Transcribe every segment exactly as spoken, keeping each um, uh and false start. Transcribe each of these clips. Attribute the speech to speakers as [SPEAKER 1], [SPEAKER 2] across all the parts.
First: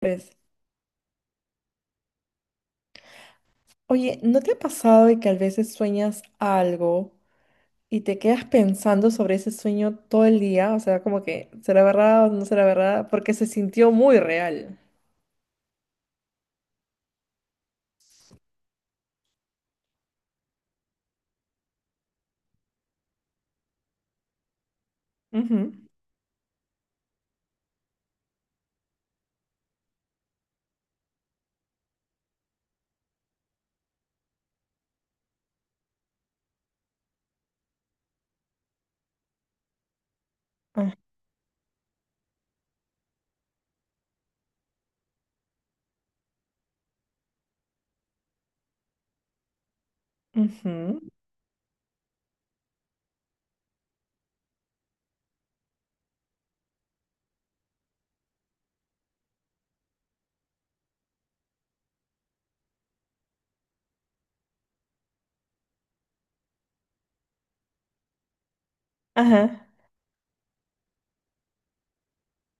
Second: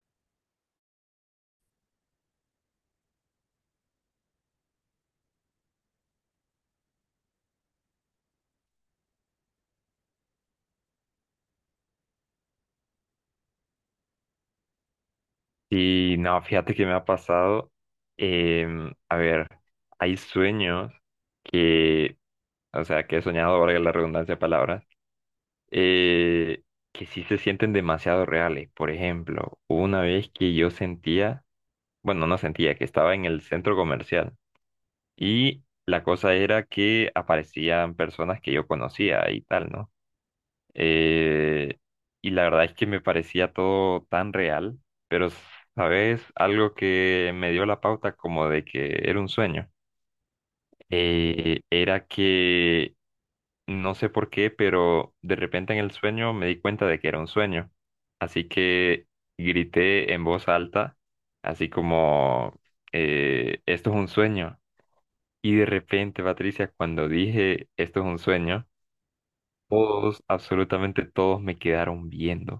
[SPEAKER 1] Pues, oye, ¿no te ha pasado de que a veces sueñas algo y te quedas pensando sobre ese sueño todo el día? O sea, como que, ¿será verdad o no será verdad? Porque se sintió muy real.
[SPEAKER 2] Y no, fíjate que me ha pasado. Em, a ver, hay sueños que, o sea, que he soñado, valga la redundancia de palabras,
[SPEAKER 1] Ujú.
[SPEAKER 2] eh, que sí se sienten demasiado reales. Por ejemplo, hubo una vez que yo sentía, bueno, no sentía, que estaba en el centro comercial y la cosa era que aparecían personas que yo conocía y tal, ¿no?
[SPEAKER 1] Ah,
[SPEAKER 2] Eh, y la verdad es que me parecía todo tan real, pero sabes, algo que me dio la pauta como de que era un sueño,
[SPEAKER 1] ujú.
[SPEAKER 2] eh, era que no sé por qué, pero de repente en el sueño me di cuenta de que era un sueño. Así que grité en voz alta, así como, eh, esto es un sueño. Y de repente, Patricia, cuando dije, esto es un sueño,
[SPEAKER 1] Ajá.
[SPEAKER 2] todos, absolutamente todos me quedaron viendo.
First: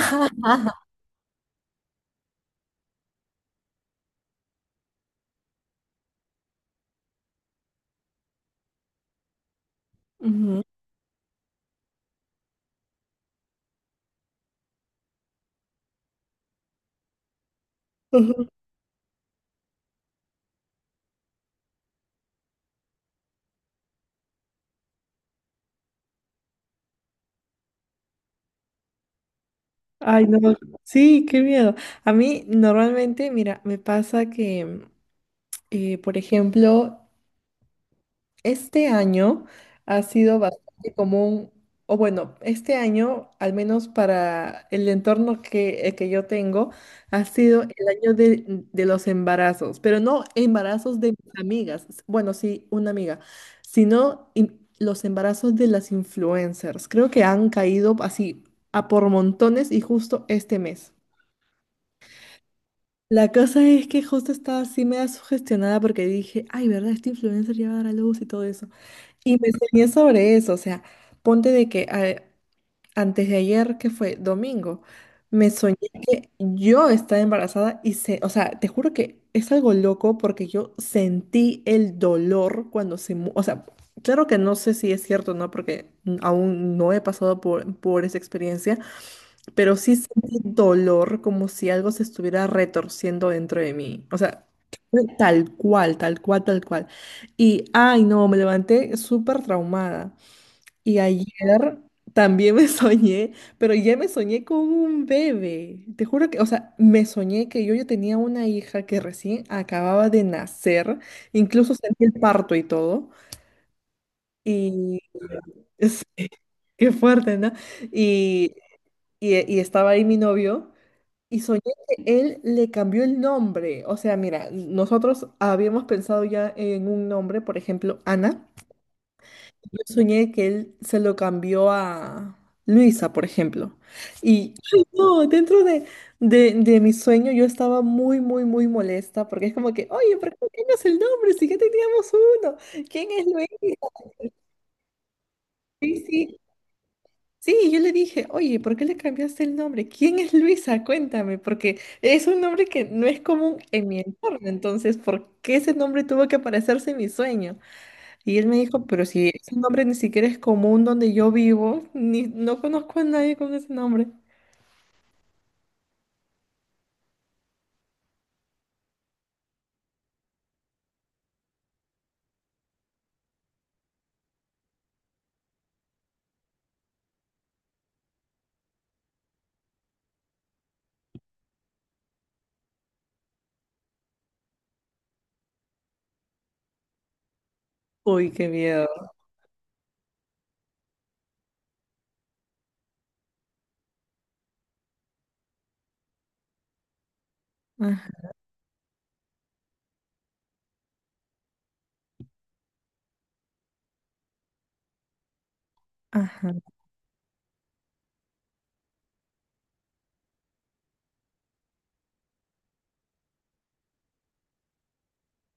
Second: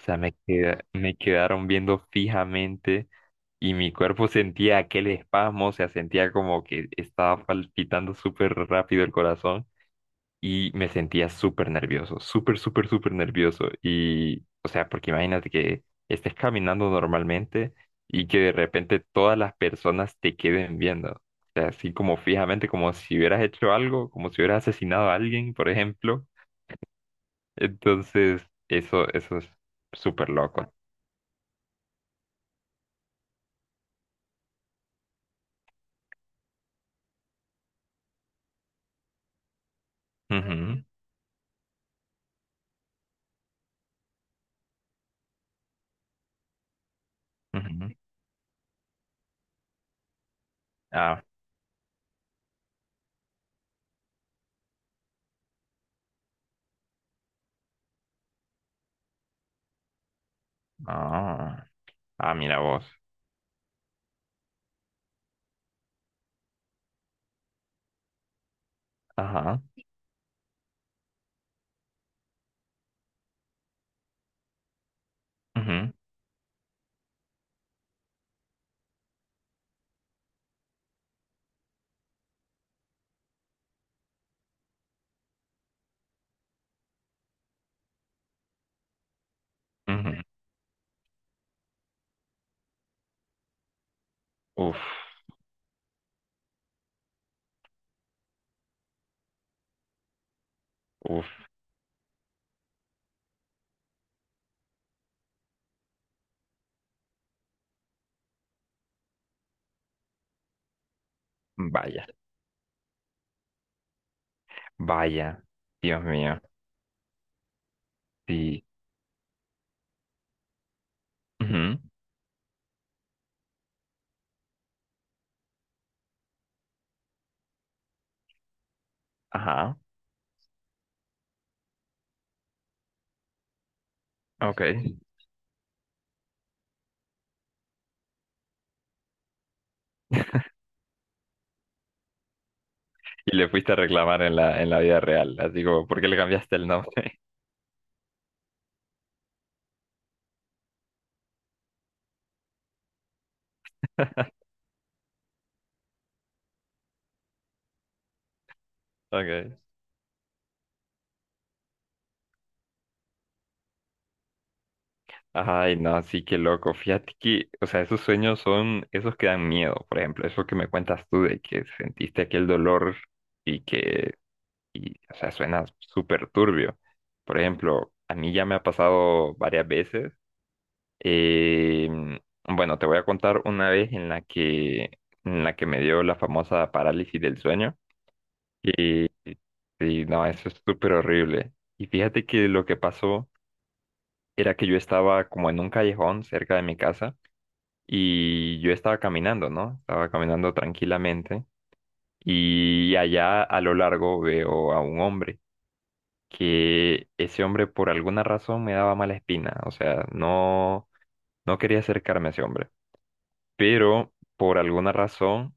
[SPEAKER 2] O sea, me queda- me quedaron viendo fijamente y mi cuerpo sentía aquel espasmo, o sea, sentía como que estaba palpitando súper rápido el corazón
[SPEAKER 1] Ujú.
[SPEAKER 2] y me sentía súper nervioso, súper, súper, súper nervioso. Y, o sea, porque imagínate que estés caminando normalmente y que
[SPEAKER 1] Ujú.
[SPEAKER 2] de repente todas las personas te queden viendo. O sea, así como fijamente, como si hubieras hecho algo, como si hubieras asesinado a alguien, por ejemplo. Entonces, eso, eso es
[SPEAKER 1] Ay,
[SPEAKER 2] súper
[SPEAKER 1] no.
[SPEAKER 2] loco.
[SPEAKER 1] Sí, qué miedo. A mí normalmente, mira, me pasa que, eh, por ejemplo, este año ha sido
[SPEAKER 2] Ujú,
[SPEAKER 1] bastante común, o bueno, este año, al menos para el entorno que, el que yo tengo, ha sido el
[SPEAKER 2] ujú.
[SPEAKER 1] año de, de los embarazos, pero no embarazos de
[SPEAKER 2] Ah,
[SPEAKER 1] mis amigas, bueno, sí, una amiga, sino in- los embarazos de las influencers. Creo que han caído así a por montones y justo este mes.
[SPEAKER 2] ah, ah, mira vos.
[SPEAKER 1] La cosa es que justo estaba así media sugestionada porque dije, ay, ¿verdad? Este influencer ya va a dar a luz y todo eso. Y me
[SPEAKER 2] Ajá.
[SPEAKER 1] enseñé sobre eso, o sea, ponte de que a- antes de ayer, que fue domingo, me soñé
[SPEAKER 2] Ujú,
[SPEAKER 1] que yo estaba embarazada y se, o sea, te juro que es algo loco porque yo sentí el dolor cuando se, mu- o sea, claro que no sé si es cierto, o ¿no? Porque aún no he pasado por, por esa experiencia, pero sí
[SPEAKER 2] ujú.
[SPEAKER 1] sentí dolor como si algo se estuviera retorciendo dentro de mí. O sea,
[SPEAKER 2] Uf,
[SPEAKER 1] fue tal cual, tal cual, tal cual. Y, ay, no, me levanté súper traumada. Y
[SPEAKER 2] uf,
[SPEAKER 1] ayer también me soñé, pero ya me soñé con un bebé. Te juro que, o sea, me soñé que yo ya tenía una hija que recién acababa de nacer, incluso sentí
[SPEAKER 2] vaya,
[SPEAKER 1] el parto y todo. Y,
[SPEAKER 2] vaya. Dios
[SPEAKER 1] sí,
[SPEAKER 2] mío.
[SPEAKER 1] qué fuerte, ¿no? Y,
[SPEAKER 2] Sí.
[SPEAKER 1] y, y estaba ahí mi novio. Y soñé
[SPEAKER 2] Ujú,
[SPEAKER 1] que él le cambió el nombre. O sea, mira, nosotros habíamos pensado ya en un nombre, por ejemplo, Ana.
[SPEAKER 2] ajá.
[SPEAKER 1] Yo soñé que él se lo cambió a Luisa, por ejemplo. Y
[SPEAKER 2] Ok.
[SPEAKER 1] ay, no, dentro de, de, de mi sueño yo estaba muy, muy, muy molesta porque es como que, oye, ¿por qué no cambias el nombre? Si ya teníamos uno. ¿Quién es
[SPEAKER 2] Y
[SPEAKER 1] Luisa?
[SPEAKER 2] le fuiste a reclamar en la, en la vida real. Así como, ¿por
[SPEAKER 1] sí
[SPEAKER 2] qué le
[SPEAKER 1] sí
[SPEAKER 2] cambiaste el nombre?
[SPEAKER 1] Sí, yo le dije, oye, ¿por qué le cambiaste el nombre? ¿Quién es Luisa? Cuéntame, porque es un nombre que no es común en mi entorno, entonces, ¿por qué ese nombre tuvo que aparecerse en mi sueño? Y él me dijo, pero si ese
[SPEAKER 2] Okay.
[SPEAKER 1] nombre ni siquiera es común donde yo vivo, ni, no conozco a nadie con ese nombre.
[SPEAKER 2] Ay, no, sí, qué loco. Fíjate que, o sea, esos sueños son esos que dan miedo, por ejemplo, eso que me cuentas tú de que sentiste aquel dolor. y que Y, o sea, suena súper turbio. Por ejemplo, a mí ya me ha pasado varias veces. Em, bueno, te voy a contar una vez en la que, en la que me dio la famosa parálisis del sueño.
[SPEAKER 1] Uy, qué miedo.
[SPEAKER 2] Y, y no, eso es súper horrible. Y fíjate que lo que pasó era que yo estaba como en un callejón cerca de mi casa
[SPEAKER 1] Ajá,
[SPEAKER 2] y yo estaba caminando, ¿no? Estaba caminando tranquilamente y allá a lo largo veo a un hombre,
[SPEAKER 1] ajá,
[SPEAKER 2] que ese hombre por alguna razón me daba mala espina, o sea, no, no quería acercarme a ese hombre, pero por alguna razón,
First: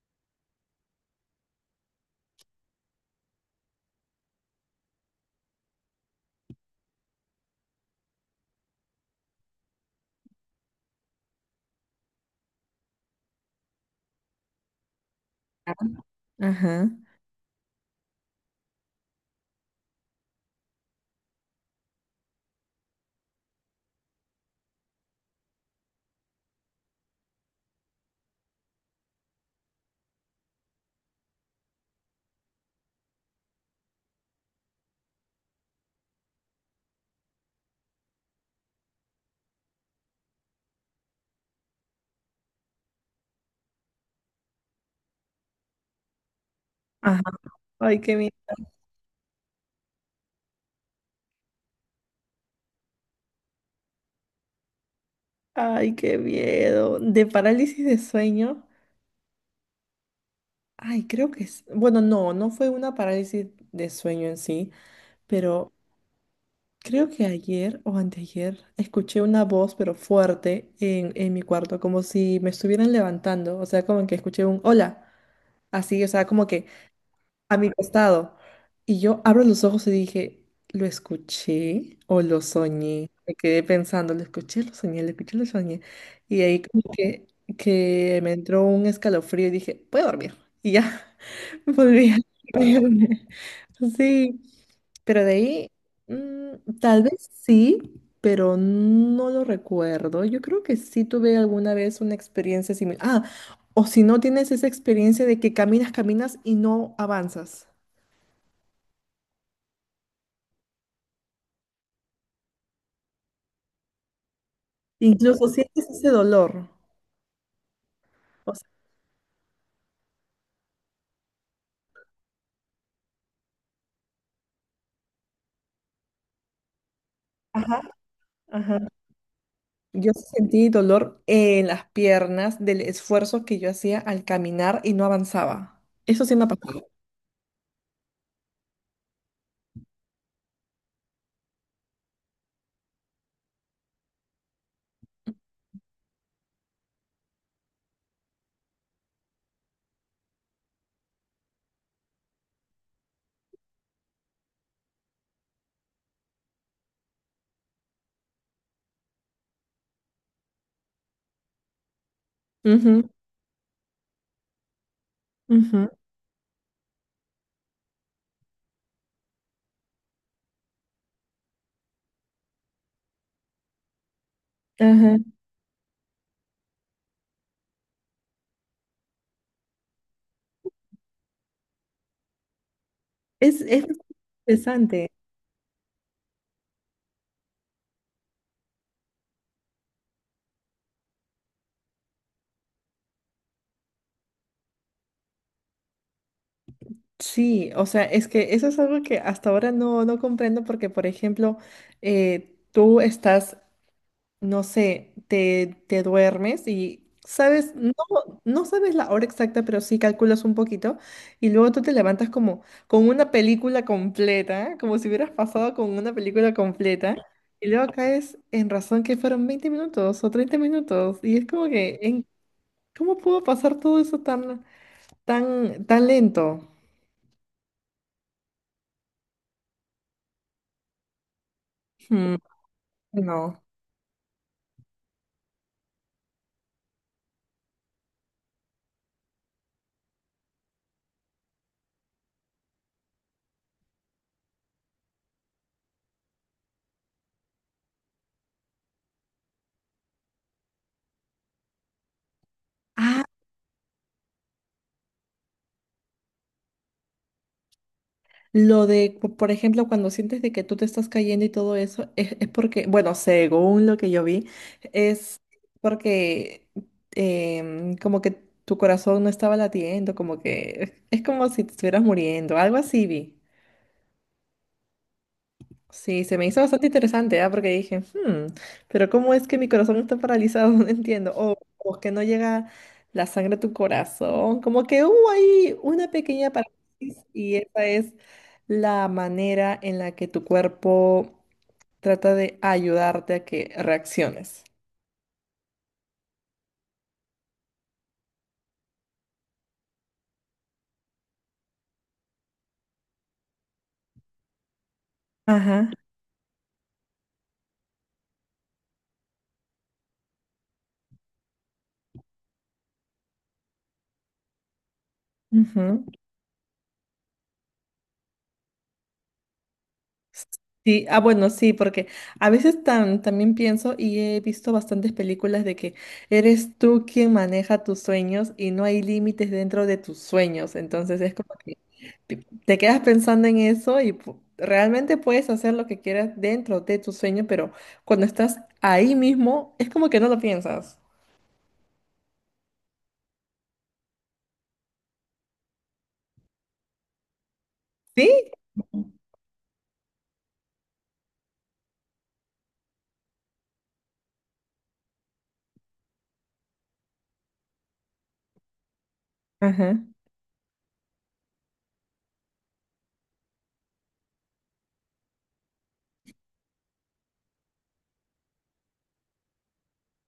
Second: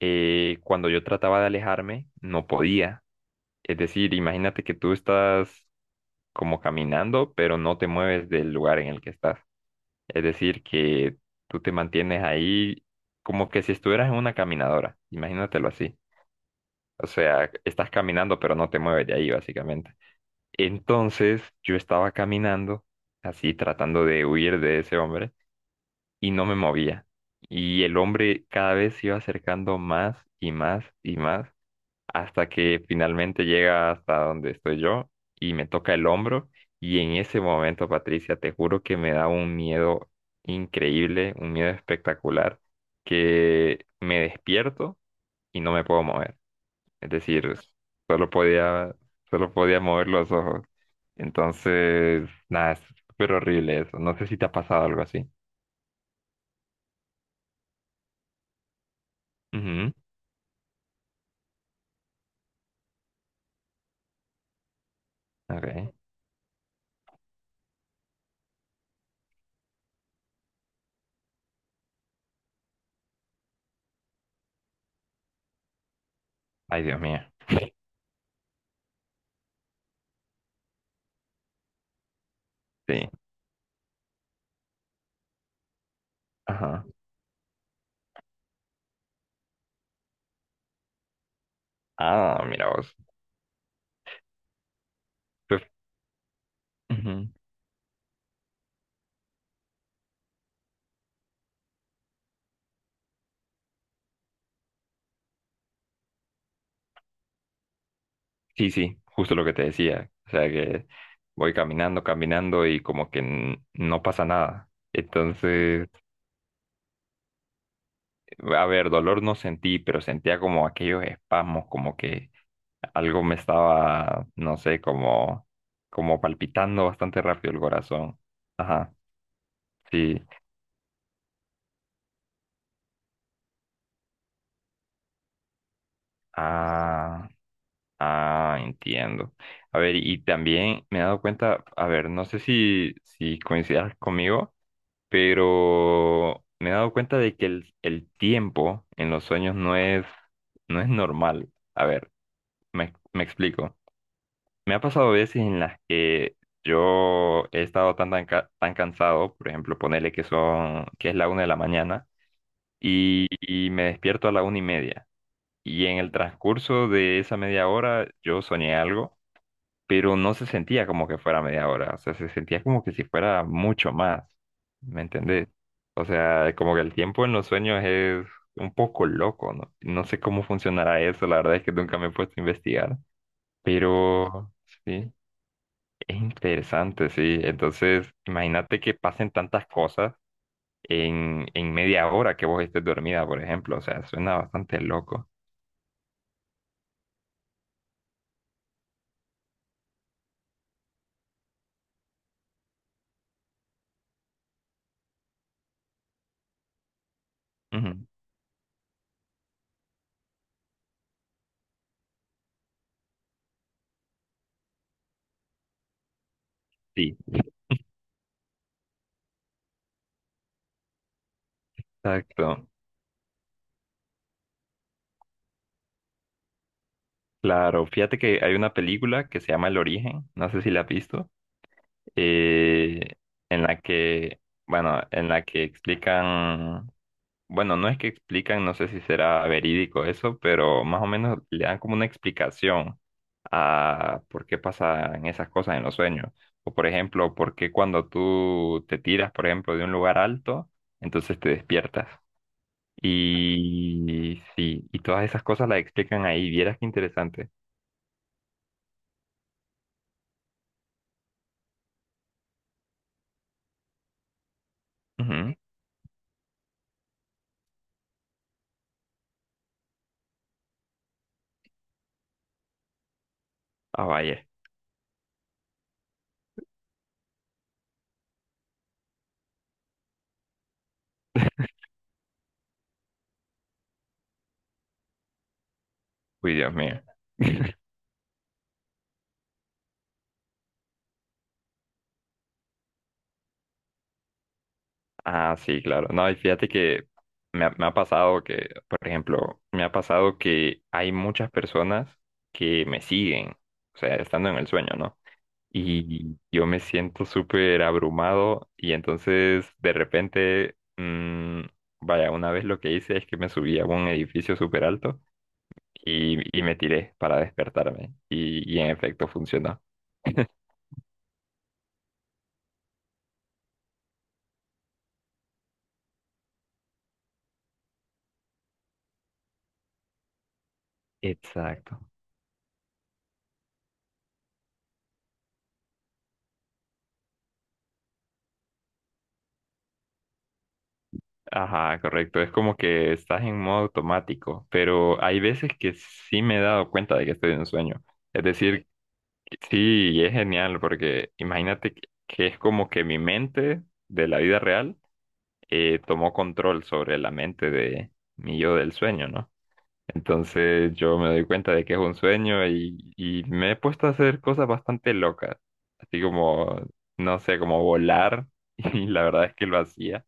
[SPEAKER 2] eh, cuando yo trataba de alejarme, no podía. Es decir, imagínate que tú estás como caminando, pero no te mueves del lugar en el que estás. Es decir, que tú te mantienes ahí como que si estuvieras en una caminadora, imagínatelo así.
[SPEAKER 1] ajá,
[SPEAKER 2] O sea, estás caminando, pero no te mueves de ahí, básicamente. Entonces yo estaba caminando, así tratando de huir de ese hombre, y no me movía. Y el hombre cada vez se iba acercando más y más y más, hasta que finalmente llega hasta donde estoy yo y me toca el hombro. Y en ese momento, Patricia, te juro que me da un miedo increíble, un miedo espectacular, que me despierto y no me puedo mover. Es
[SPEAKER 1] ajá.
[SPEAKER 2] decir,
[SPEAKER 1] Ay, qué
[SPEAKER 2] solo
[SPEAKER 1] miedo.
[SPEAKER 2] podía, solo podía mover los ojos. Entonces, nada, es súper horrible eso. No sé si te ha pasado algo así.
[SPEAKER 1] Ay, qué miedo. De parálisis de sueño.
[SPEAKER 2] Ujú,
[SPEAKER 1] Ay, creo que es. Bueno, no, no fue una parálisis de sueño en sí, pero
[SPEAKER 2] ok.
[SPEAKER 1] creo que ayer o anteayer escuché una voz, pero fuerte, en, en mi cuarto, como si me estuvieran levantando, o sea, como que escuché un hola, así, o sea, como que
[SPEAKER 2] Ay, Dios mío.
[SPEAKER 1] a mi costado. Y yo abro los ojos y dije, ¿lo escuché o lo soñé?
[SPEAKER 2] Sí.
[SPEAKER 1] Me quedé pensando, ¿lo escuché, lo soñé, lo escuché, lo soñé? Y ahí como
[SPEAKER 2] Ajá.
[SPEAKER 1] que, que me entró un escalofrío y dije, voy a dormir. Y ya, volví a
[SPEAKER 2] Ah, mira vos.
[SPEAKER 1] dormirme. Sí, pero de
[SPEAKER 2] Pues,
[SPEAKER 1] ahí, mm, tal
[SPEAKER 2] ujú.
[SPEAKER 1] vez sí, pero no lo recuerdo. Yo creo que sí tuve alguna vez una experiencia similar. Ah. O si no tienes esa experiencia de que caminas, caminas y no avanzas.
[SPEAKER 2] Sí, sí, justo lo que te decía. O sea que voy caminando, caminando y como que n- no pasa nada.
[SPEAKER 1] Incluso sientes
[SPEAKER 2] Entonces,
[SPEAKER 1] ese dolor. O
[SPEAKER 2] a
[SPEAKER 1] sea,
[SPEAKER 2] ver, dolor no sentí, pero sentía como aquellos espasmos, como que algo me estaba, no sé, como, como palpitando bastante rápido el
[SPEAKER 1] ajá,
[SPEAKER 2] corazón.
[SPEAKER 1] ajá.
[SPEAKER 2] Ajá,
[SPEAKER 1] Yo
[SPEAKER 2] sí.
[SPEAKER 1] sí sentí dolor en las piernas del esfuerzo que yo hacía al caminar y no avanzaba. Eso sí me ha pasado.
[SPEAKER 2] Ah, ah, entiendo. A ver, y también me he dado cuenta, a ver, no sé si, si coincidas conmigo, pero me he dado cuenta de que el, el tiempo en los sueños no es, no es normal. A ver, me, me explico. Me ha pasado veces en las que yo he estado tan, tan, ca- tan cansado, por ejemplo, ponerle que son, que es la una de la mañana,
[SPEAKER 1] Ujú,
[SPEAKER 2] y, y me despierto a la una y media. Y
[SPEAKER 1] ujú,
[SPEAKER 2] en el transcurso de esa media hora yo soñé algo, pero no se sentía como que fuera media hora, o sea, se sentía como que si fuera mucho más, ¿me
[SPEAKER 1] ajá.
[SPEAKER 2] entendés? O sea, como que el tiempo en los sueños es un poco loco, ¿no? No sé cómo funcionará eso, la verdad es que nunca me he puesto a investigar,
[SPEAKER 1] Es, es
[SPEAKER 2] pero
[SPEAKER 1] interesante.
[SPEAKER 2] sí. Es interesante, sí. Entonces, imagínate que pasen tantas cosas en, en media hora que vos estés dormida, por ejemplo. O sea, suena bastante loco.
[SPEAKER 1] Sí, o sea, es que eso es algo que hasta ahora no, no comprendo porque, por ejemplo, eh, tú estás no sé, te, te duermes y sabes, no,
[SPEAKER 2] Ujú,
[SPEAKER 1] no sabes la hora exacta, pero sí calculas un poquito y luego tú te levantas como con una película completa, como si hubieras pasado con una película
[SPEAKER 2] sí,
[SPEAKER 1] completa y luego caes en razón que fueron veinte minutos o treinta minutos y es como que, ¿en,
[SPEAKER 2] exacto.
[SPEAKER 1] cómo pudo pasar todo eso tan, tan, tan lento?
[SPEAKER 2] Claro, fíjate que hay una película que se llama El Origen, no sé si la has visto,
[SPEAKER 1] Hmm,
[SPEAKER 2] eh,
[SPEAKER 1] no.
[SPEAKER 2] en la que, bueno, en la que explican Bueno, no es que explican, no sé si será verídico eso, pero más o menos le dan como una explicación a por qué pasan esas cosas en los sueños. O por ejemplo, por qué cuando tú te tiras, por ejemplo, de un lugar alto, entonces te despiertas. Y sí, y todas esas cosas las explican ahí. Vieras qué interesante.
[SPEAKER 1] Lo de, po- por ejemplo, cuando sientes de que tú te estás cayendo y todo eso, es, es porque, bueno, según lo que yo vi, es
[SPEAKER 2] Ujú.
[SPEAKER 1] porque em, como que tu corazón no estaba latiendo, como que es como si te estuvieras muriendo, algo así vi.
[SPEAKER 2] Ah, vaya.
[SPEAKER 1] Sí, se me hizo bastante interesante, ¿ah? Porque dije, "Hmm, pero ¿cómo es que mi corazón está paralizado? No entiendo. O, o que no llega la sangre a tu corazón. Como que hubo ahí una pequeña
[SPEAKER 2] Uy, Dios mío.
[SPEAKER 1] parálisis y esa es la manera en la que tu cuerpo trata de ayudarte a que reacciones.
[SPEAKER 2] Ah, sí, claro. No, y fíjate que me ha, me ha pasado que, por ejemplo, me ha pasado que hay muchas personas que me siguen, o sea, estando en el sueño, ¿no?
[SPEAKER 1] Ajá.
[SPEAKER 2] Y yo me siento súper abrumado y entonces de repente, mm, vaya, una vez lo que hice es que me subí a un edificio súper alto y, y me tiré para despertarme y, y en efecto funcionó.
[SPEAKER 1] Sí, ah, bueno, sí, porque a veces tan, también pienso y he visto bastantes películas de que eres tú quien maneja tus sueños y no hay límites dentro de tus sueños. Entonces es como que
[SPEAKER 2] Exacto.
[SPEAKER 1] te te quedas pensando en eso y pu- realmente puedes hacer lo que quieras dentro de tu sueño, pero cuando estás ahí mismo es como que no lo piensas.
[SPEAKER 2] Ajá, correcto. Es como que estás en modo automático, pero hay veces que sí me he dado cuenta de que estoy en sueño. Es
[SPEAKER 1] ¿Sí?
[SPEAKER 2] decir, sí, y es genial porque imagínate que que es como que mi mente de la vida real eh, tomó control sobre la mente de mi yo del sueño, ¿no?
[SPEAKER 1] Ajá.
[SPEAKER 2] Entonces yo me doy cuenta de que es un sueño y, y me he puesto a hacer cosas bastante locas, así como, no sé, como volar y la verdad es que lo hacía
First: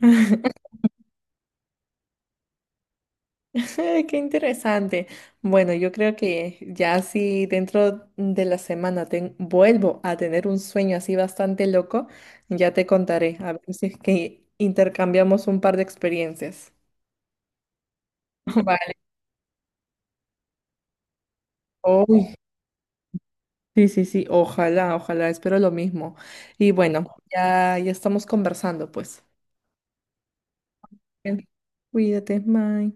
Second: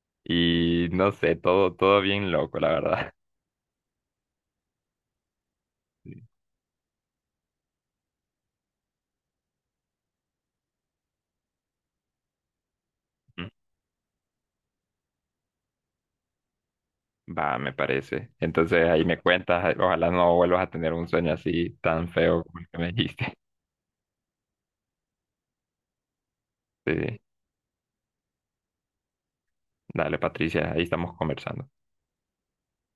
[SPEAKER 2] y no sé, todo, todo bien loco, la verdad.
[SPEAKER 1] Eh, qué interesante. Bueno, yo creo
[SPEAKER 2] Sí.
[SPEAKER 1] que ya si dentro de la semana ten- vuelvo a tener un sueño así bastante loco, ya te contaré.
[SPEAKER 2] Mm,
[SPEAKER 1] A ver si es que intercambiamos un par de experiencias.
[SPEAKER 2] Va, me parece. Entonces
[SPEAKER 1] Vale.
[SPEAKER 2] ahí me cuentas, ojalá no vuelvas a tener un sueño así tan
[SPEAKER 1] Uy,
[SPEAKER 2] feo como el que me dijiste.
[SPEAKER 1] sí, sí, sí. Ojalá, ojalá. Espero lo mismo. Y
[SPEAKER 2] Sí,
[SPEAKER 1] bueno,
[SPEAKER 2] sí.
[SPEAKER 1] ya, ya estamos conversando, pues.
[SPEAKER 2] Dale, Patricia, ahí estamos
[SPEAKER 1] Bien.
[SPEAKER 2] conversando.
[SPEAKER 1] Cuídate, bye.